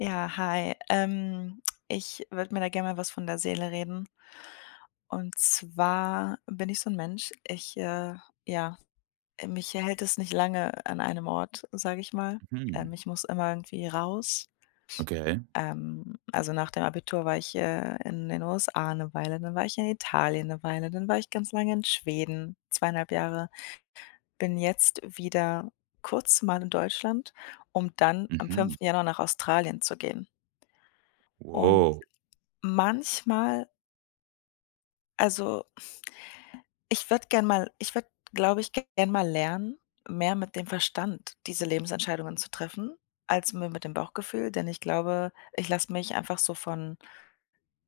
Ja, hi. Ich würde mir da gerne mal was von der Seele reden. Und zwar bin ich so ein Mensch, ja, mich hält es nicht lange an einem Ort, sage ich mal. Hm, Ich muss immer irgendwie raus. okay. Nach dem Abitur war ich, in den USA eine Weile, dann war ich in Italien eine Weile, dann war ich ganz lange in Schweden, 2,5 Jahre. Bin jetzt wieder kurz mal in Deutschland, um dann am Mhm. 5. Januar nach Australien zu gehen. Und Wow. manchmal Also, ich würde glaube ich, gern mal lernen, mehr mit dem Verstand diese Lebensentscheidungen zu treffen, als mi mit dem Bauchgefühl, denn ich glaube, ich lasse mich einfach so von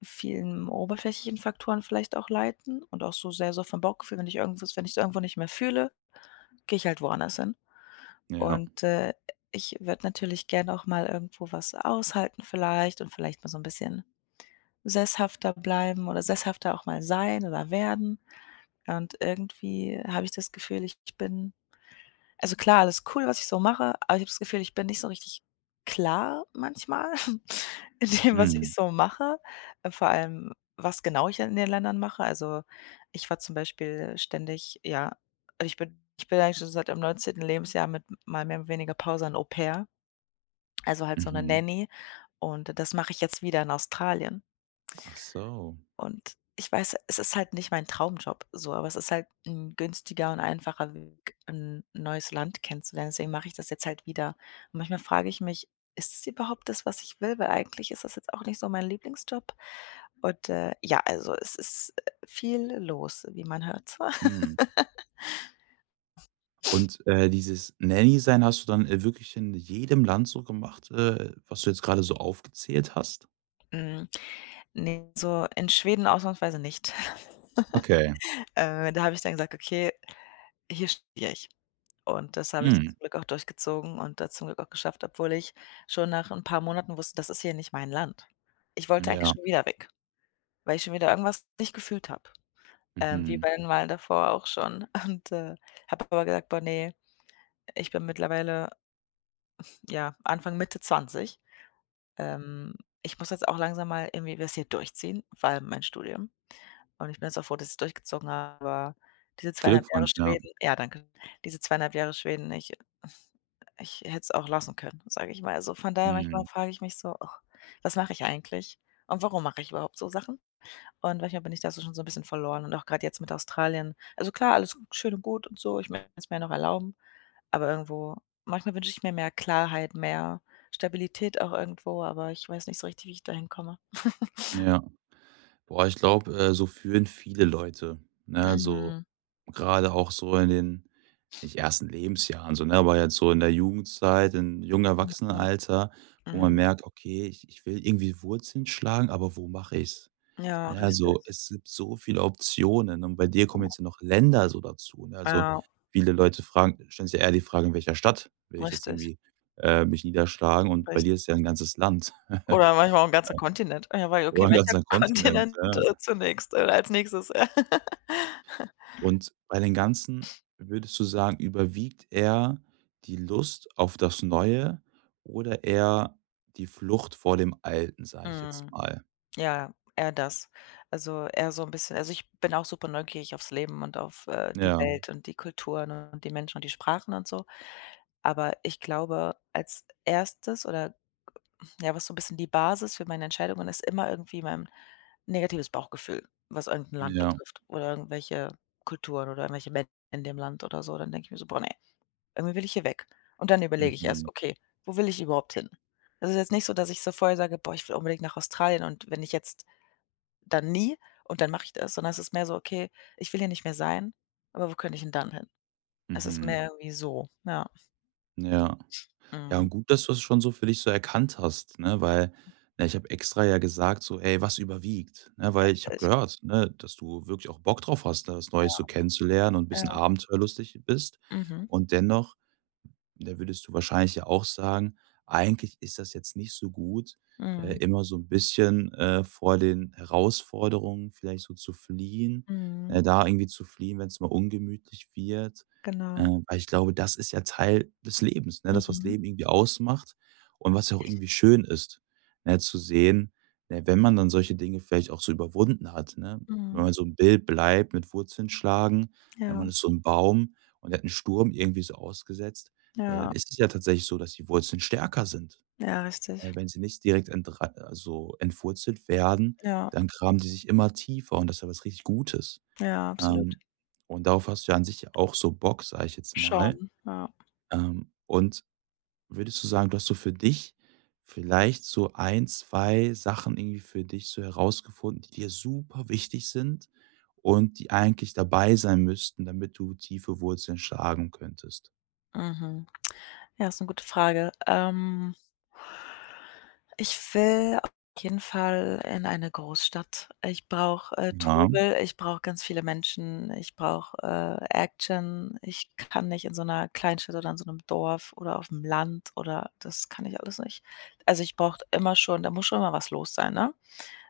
vielen oberflächlichen Faktoren vielleicht auch leiten und auch so sehr so vom Bauchgefühl, wenn ich irgendwas wenn ich's irgendwo nicht mehr fühle, gehe ich halt woanders hin. Ja. Und ich würde natürlich gern auch mal irgendwo was aushalten vielleicht und vielleicht mal so ein bisschen sesshafter bleiben oder sesshafter auch mal sein oder werden. Ja, und irgendwie habe ich das Gefühl, ich bin also klar, alles cool, was ich so mache, aber ich habe das Gefühl, ich bin nicht so richtig klar manchmal in dem, was Mhm. ich so mache, vor allem, was genau ich in den Ländern mache. Also, ich war zum Beispiel ständig ja, also ich bin eigentlich schon seit dem 19. Lebensjahr mit mal mehr oder weniger Pause ein Au pair, also halt so eine Mhm. Nanny, und das mache ich jetzt wieder in Australien. Ach so. Und ich weiß, es ist halt nicht mein Traumjob so, aber es ist halt ein günstiger und einfacher Weg, ein neues Land kennenzulernen. Deswegen mache ich das jetzt halt wieder. Und manchmal frage ich mich: „Ist es überhaupt das, was ich will?“ Weil eigentlich ist das jetzt auch nicht so mein Lieblingsjob. Und es ist, viel los, wie man hört. Mhm. Und, dieses Nanny-Sein hast du dann, wirklich in jedem Land so gemacht, was du jetzt gerade so aufgezählt hast? Hm, ne, so in Schweden ausnahmsweise nicht. Okay. Da habe ich dann gesagt: „Okay, hier studiere ich.“ Und das habe ich zum Mhm. Glück auch durchgezogen und das zum Glück auch geschafft, obwohl ich schon nach 'n paar Monaten wusste, das ist hier nicht mein Land. Ich wollte eigentlich Ja. schon wieder weg, weil ich schon wieder irgendwas nicht gefühlt habe, wie Mhm. bei den Wahlen davor auch schon. Und habe aber gesagt: „Boah, ne, ich bin mittlerweile, ja, Anfang, Mitte 20. Ähm, Ich muss jetzt auch langsam mal irgendwie was hier durchziehen, vor allem mein Studium.“ Und ich bin jetzt auch froh, dass ich's durchgezogen habe, aber diese 2,5 Jahre Glückwunsch, ja. Schweden, ja, danke. Diese zweieinhalb Jahre Schweden, ich Ich hätte es auch lassen können, sage ich mal. Also, von daher, manchmal Mhm. frage ich mich so: „Och, was mache ich eigentlich und warum mache ich überhaupt so Sachen?“ Und manchmal bin ich da so schon so ein bisschen verloren und auch gerade jetzt mit Australien. Also, klar, alles schön und gut und so, ich möchte es mir ja noch erlauben, aber irgendwo manchmal wünsche ich mir mehr Klarheit, mehr Stabilität auch irgendwo, aber ich weiß nicht so richtig, wie ich da hinkomme. Ja. Boah, ich glaube, so fühlen viele Leute, ne? So Mhm. gerade auch so in den nicht ersten Lebensjahren so, ne, aber jetzt so in der Jugendzeit, in jungen Mhm. Erwachsenenalter, wo man Mhm. merkt: „Okay, ich will irgendwie Wurzeln schlagen, aber wo mache ich's?" Ja, Ne, richtig. also, es gibt so viele Optionen und bei dir kommen jetzt ja noch Länder so dazu, ne? Also, Ja, viele Leute fragen stellen sich ja eher die Frage: „In welcher Stadt will ich jetzt richtig, irgendwie, mich niederschlagen?" Und bei dir ist richtig. ja ein ganzes Land Oder manchmal auch 'n ganzer Kontinent. Ja, weil okay, oder ein welcher ganzer Kontinent, Kontinent, ja. Zunächst als nächstes? Und bei den ganzen würdest du sagen, überwiegt eher die Lust auf das Neue oder eher die Flucht vor dem Alten, sage ich Ja. jetzt Mhm. mal? Ja, eher das. Also, eher so 'n bisschen, also, ich bin auch super neugierig aufs Leben und auf, die Ja, Welt und die Kulturen und die Menschen und die Sprachen und so. Aber ich glaube, als erstes oder ja, was so 'n bisschen die Basis für meine Entscheidungen ist, immer irgendwie mein negatives Bauchgefühl, was irgend 'n Land ja, betrifft oder irgendwelche Kulturen oder irgendwelche Menschen in dem Land oder so. Dann denke ich mir so: „Boah, ne.“ Irgendwie will ich hier weg. Und dann überlege ich erst: mhm, „Okay, wo will ich überhaupt hin?“ Das ist jetzt nicht so, dass ich so vorher sage: „Boah, ich will unbedingt nach Australien und wenn ich jetzt, dann nie und dann mache ich das“, sondern es ist mehr so: „Okay, ich will hier nicht mehr sein, aber wo könnte ich denn dann hin?“ Es ist mhm, mehr Okay irgendwie so, ja. ja. Ja, und Mhm. gut, dass du es schon so für dich so erkannt hast, ne, weil, ne, ich habe extra ja gesagt so: „Ey, was überwiegt?" Ne, weil ich habe Richtig. gehört, ne, dass du wirklich auch Bock drauf hast, da was Neues so kennenzulernen und 'n bisschen Ja. abenteuerlustig bist Mhm. und dennoch. Da würdest du wahrscheinlich ja auch sagen: „Eigentlich ist das jetzt nicht so gut, Mhm. immer so ein bisschen, vor den Herausforderungen vielleicht so zu fliehen, Mhm. Da irgendwie zu fliehen, wenn es mal ungemütlich wird." Genau. Weil ich glaube, das ist ja Teil des Lebens, ne? Das, was Mhm. Leben irgendwie ausmacht und was ja auch irgendwie schön ist, ne, zu sehen, ne, wenn man dann solche Dinge vielleicht auch so überwunden hat, ne? Wenn Mhm. man so ein Bild bleibt mit Wurzeln schlagen, wenn man Ja. ist so ein Baum und der hat einen Sturm irgendwie so ausgesetzt, ja, dann Ja. ist es ja tatsächlich so, dass die Wurzeln stärker sind. Ja, richtig. Wenn sie nicht direkt entre also entwurzelt werden, Ja. dann graben die sich immer tiefer und das ist ja was richtig Gutes. Ja, absolut. Ähm, und darauf hast du ja an sich auch so Bock, sage ich jetzt mal. Schon, ja. Und würdest du sagen, du hast so für dich vielleicht so ein, 2 Sachen irgendwie für dich so herausgefunden, die dir super wichtig sind und die eigentlich dabei sein müssten, damit du tiefe Wurzeln schlagen könntest? Mhm. Ja, ist eine gute Frage. Ich will auf jeden Fall in eine Großstadt. Ich brauche, Ja, Trubel, ich brauche ganz viele Menschen, ich brauche, Action. Ich kann nicht in so einer Kleinstadt oder in so einem Dorf oder auf dem Land, oder das kann ich alles nicht. Also, ich brauche immer schon, da muss schon mal was los sein, ne?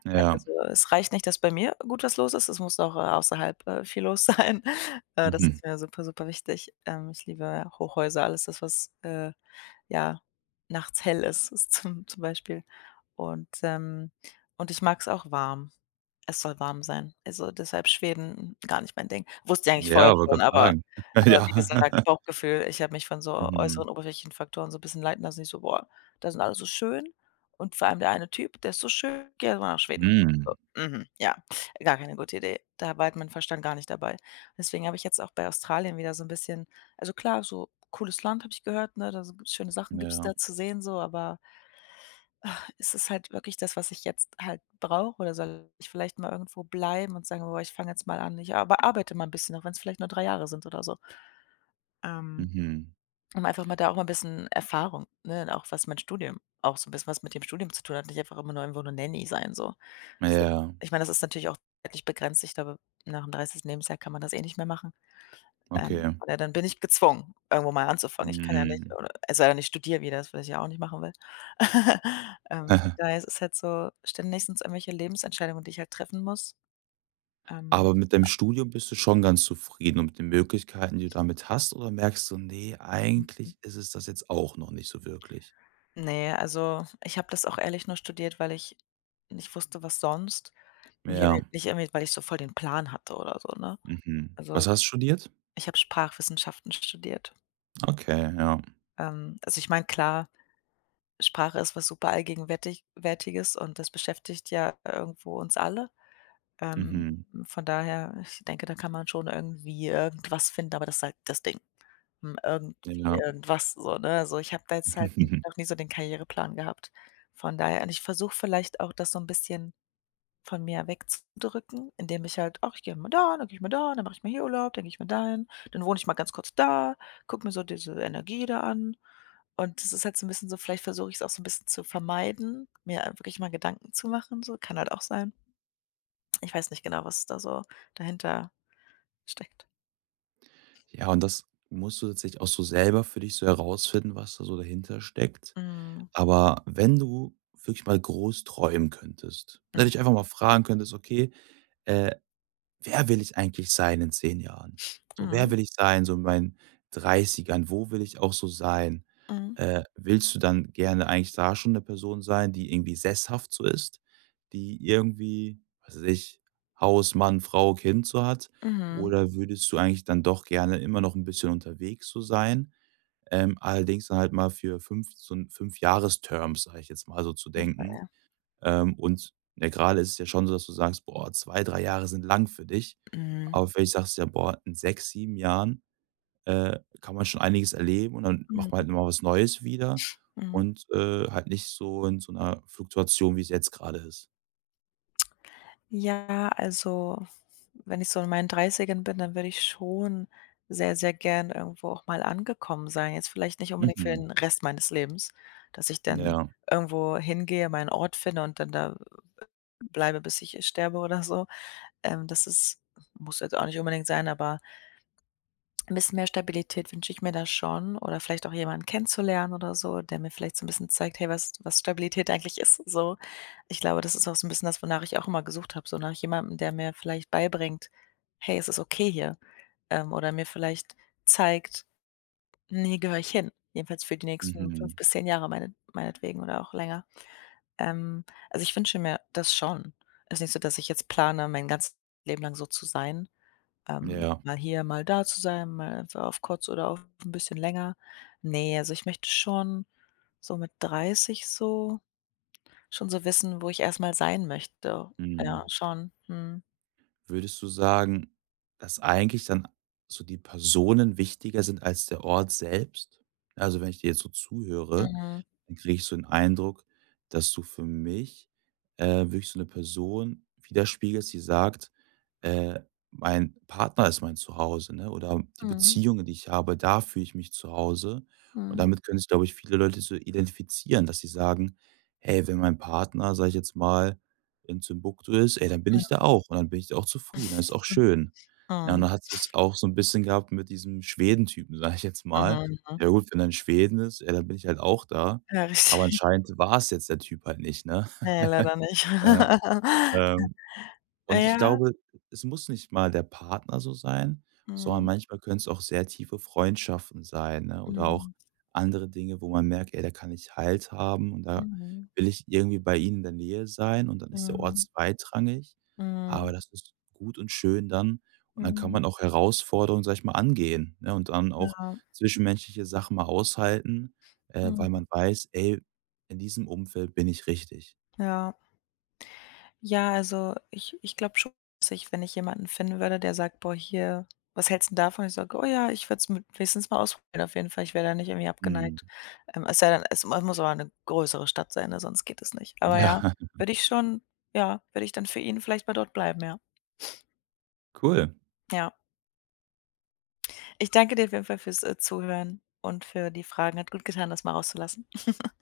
ja. Also, es reicht nicht, dass bei mir gut was los ist, es muss auch, außerhalb, viel los sein. Das Mhm. ist mir super, super wichtig. Ich liebe Hochhäuser, alles das, was, ja, nachts hell ist, ist zum Beispiel. Und, ähm und ich mag es auch warm. Es soll warm sein. Also, deshalb Schweden, gar nicht mein Ding. Wusste ich eigentlich Ja, vorher wollte schon, grad aber, sagen. Wie Ja. gesagt, Bauchgefühl. Ich habe mich von so Mhm. äußeren oberflächlichen Faktoren so 'n bisschen leiten lassen. Ich so: „Boah, da sind alle so schön und vor allem der eine Typ, der ist so schön, geh erst mal nach Schweden.“ Mhm. Mhm, ja, gar keine gute Idee. Da war halt mein Verstand gar nicht dabei. Deswegen habe ich jetzt auch bei Australien wieder so ein bisschen, also klar, so cooles Land, habe ich gehört, ne? Da so gibt's schöne Sachen, gibt's Ja. da zu sehen so, aber ist es halt wirklich das, was ich jetzt halt brauche, oder soll ich vielleicht mal irgendwo bleiben und sagen: „Boah, ich fange jetzt mal an, ich aber arbeite mal ein bisschen, auch wenn es vielleicht nur 3 Jahre sind oder so.“ Ähm Mhm. Um einfach mal da auch mal ein bisschen Erfahrung, ne, und auch was mein Studium auch so ein bisschen, was mit dem Studium zu tun hat, nicht einfach immer nur irgendwo eine Nanny sein so. Das ist Ja, Ich meine, das ist natürlich auch zeitlich begrenzt. Ich glaube, nach dem dreißigsten Lebensjahr kann man das eh nicht mehr machen. Okay. Oder dann bin ich gezwungen, irgendwo mal anzufangen. Ich kann ja nicht Mhm. oder Es sei denn, ich studiere wieder, das was ich ja auch nicht machen will. Von daher ist es halt so, ständig sind's irgendwelche Lebensentscheidungen, die ich halt treffen muss. Ähm, Aber mit deinem Studium bist du schon ganz zufrieden und mit den Möglichkeiten, die du damit hast oder merkst du: nee, eigentlich ist es das jetzt auch noch nicht so wirklich?" ne, also, ich habe das auch ehrlich nur studiert, weil ich nicht wusste, was sonst. Ja. Nicht irgendwie, weil ich so voll den Plan hatte oder so, ne? Mhm. Also, Was hast du studiert? ich habe Sprachwissenschaften studiert. Okay, ja. Also, ich meine, klar, Sprache ist was super allgegenwärtig Wärtiges und das beschäftigt ja irgendwo uns alle. Ähm, Mhm. von daher, ich denke, da kann man schon irgendwie irgendwas finden, aber das ist halt das Ding. Hm, irgendwie Ja. irgendwas so, ne? Also, ich habe da jetzt halt noch nie so den Karriereplan gehabt. Von daher, und ich versuche vielleicht auch das so ein bisschen von mir wegzudrücken, indem ich halt: „Ach, ich gehe mal da, dann gehe ich mal da, dann mache ich mal hier Urlaub, dann gehe ich mal dahin, dann wohne ich mal ganz kurz da, gucke mir so diese Energie da an.“ Und das ist halt so ein bisschen so, vielleicht versuche ich es auch so ein bisschen zu vermeiden, mir wirklich mal Gedanken zu machen, so, kann halt auch sein. Ich weiß nicht genau, was da so dahinter steckt. Ja, und das musst du tatsächlich auch so selber für dich so herausfinden, was da so dahinter steckt? Mhm. Aber wenn du wirklich mal groß träumen könntest, ne, Mhm. dich einfach mal fragen könntest: „Okay, äh, wer will ich eigentlich sein in 10 Jahren? So, wer Mhm. will ich sein, so in meinen Dreißigern? Wo will ich auch so sein?" Mhm. Willst du dann gerne eigentlich da schon eine Person sein, die irgendwie sesshaft so ist, die irgendwie, was weiß ich, Haus, Mann, Frau, Kind so hat? Mhm. Oder würdest du eigentlich dann doch gerne immer noch ein bisschen unterwegs so sein, allerdings dann halt mal für 5 so ein 5-Jahres-Terms sage ich jetzt mal so, zu denken. Und, ne, grade ist es ja schon so, dass du sagst: „Boah, 2, 3 Jahre sind lang für dich." Mhm. Aber vielleicht sagst du ja: „Boah, in 6, 7 Jahren, kann man schon einiges erleben und dann macht man halt Mhm. immer was Neues wieder Mhm. und, halt nicht so in so einer Fluktuation, wie es jetzt gerade ist." Ja, also wenn ich so in meinen Dreißigern bin, dann würde ich schon sehr, sehr gern irgendwo auch mal angekommen sein. Jetzt vielleicht nicht unbedingt für Mhm. den Rest meines Lebens, dass ich dann Ja. irgendwo hingehe, meinen Ort finde und dann da bleibe, bis ich sterbe oder so. Das ist Muss jetzt auch nicht unbedingt sein, aber ein bisschen mehr Stabilität wünsche ich mir da schon, oder vielleicht auch jemanden kennenzulernen oder so, der mir vielleicht so 'n bisschen zeigt: „Hey, was Stabilität eigentlich ist“, so. Ich glaube, das ist auch so 'n bisschen das, wonach ich auch immer gesucht habe, so nach jemandem, der mir vielleicht beibringt: „Hey, es ist okay hier“, oder mir vielleicht zeigt: „Hm, hier gehöre ich hin“, jedenfalls für die nächsten Mhm. 5 bis 10 Jahre meinetwegen oder auch länger. Ähm, also, ich wünsche mir das schon. Ist nicht so, dass ich jetzt plane, mein ganzes Leben lang so zu sein. Ja. Mal hier, mal da zu sein, mal einfach auf kurz oder auf ein bisschen länger. Ne, also ich möchte schon so mit 30 so schon so wissen, wo ich erstmal sein möchte. Ja, Mhm. schon. Mhm. Würdest du sagen, dass eigentlich dann so die Personen wichtiger sind als der Ort selbst? Also, wenn ich dir jetzt so zuhöre, Mhm. dann kriege ich so den Eindruck, dass du für mich, äh, wirklich so eine Person widerspiegelst, die sagt: „Äh, Mein Partner ist mein Zuhause", ne, oder „die Mhm. Beziehungen, die ich habe, da fühle ich mich zu Hause." Und Mhm. damit können sich, glaube ich, viele Leute so identifizieren, dass sie sagen: „Hey, wenn mein Partner, sage ich jetzt mal, in Timbuktu ist, ey, dann bin ich da Mhm. auch und dann bin ich da auch zufrieden, dann ist auch schön." Ja, und Mhm. dann hast es auch so ein bisschen gehabt mit diesem Schwedentypen, sage ich jetzt mal. Mhm. Mhm. Ja gut, wenn er in Schweden ist, ja, dann bin ich halt auch da. Ja, Aber richtig. anscheinend war es jetzt der Typ halt nicht, ne? Ne, leider nicht. Äh, ähm und ich Ja. glaube, es muss nicht mal der Partner so sein, sondern Mhm. manchmal können es auch sehr tiefe Freundschaften sein, ne, oder auch Mhm. andere Dinge, wo man merkt: „Ey, da kann ich Halt haben und da Mhm. will ich irgendwie bei ihnen in der Nähe sein", und dann ist der Ort Mhm. zweitrangig, aber Mhm. das ist gut und schön dann und dann kann Mhm. man auch Herausforderungen, sag ich mal, angehen, ne, und dann auch Ja. zwischenmenschliche Sachen mal aushalten, weil Mhm. man weiß: „Ey, in diesem Umfeld bin ich richtig." Ja. Ja, also ich glaube schon, dass ich, wenn ich jemanden finden würde, der sagt: „Boah, hier, was hältst du davon?“ Ich sage: „Oh ja, ich würde es mit wenigstens mal ausprobieren auf jeden Fall. Ich wäre da nicht irgendwie Mhm. abgeneigt.“ es sei denn, es mu muss aber eine größere Stadt sein, ne, sonst geht es nicht. Aber ja, Ja, würde ich schon, ja, würde ich dann für ihn vielleicht mal dort bleiben, ja. cool. Ja. Ich danke dir auf jeden Fall fürs, Zuhören und für die Fragen. Hat gut getan, das mal rauszulassen.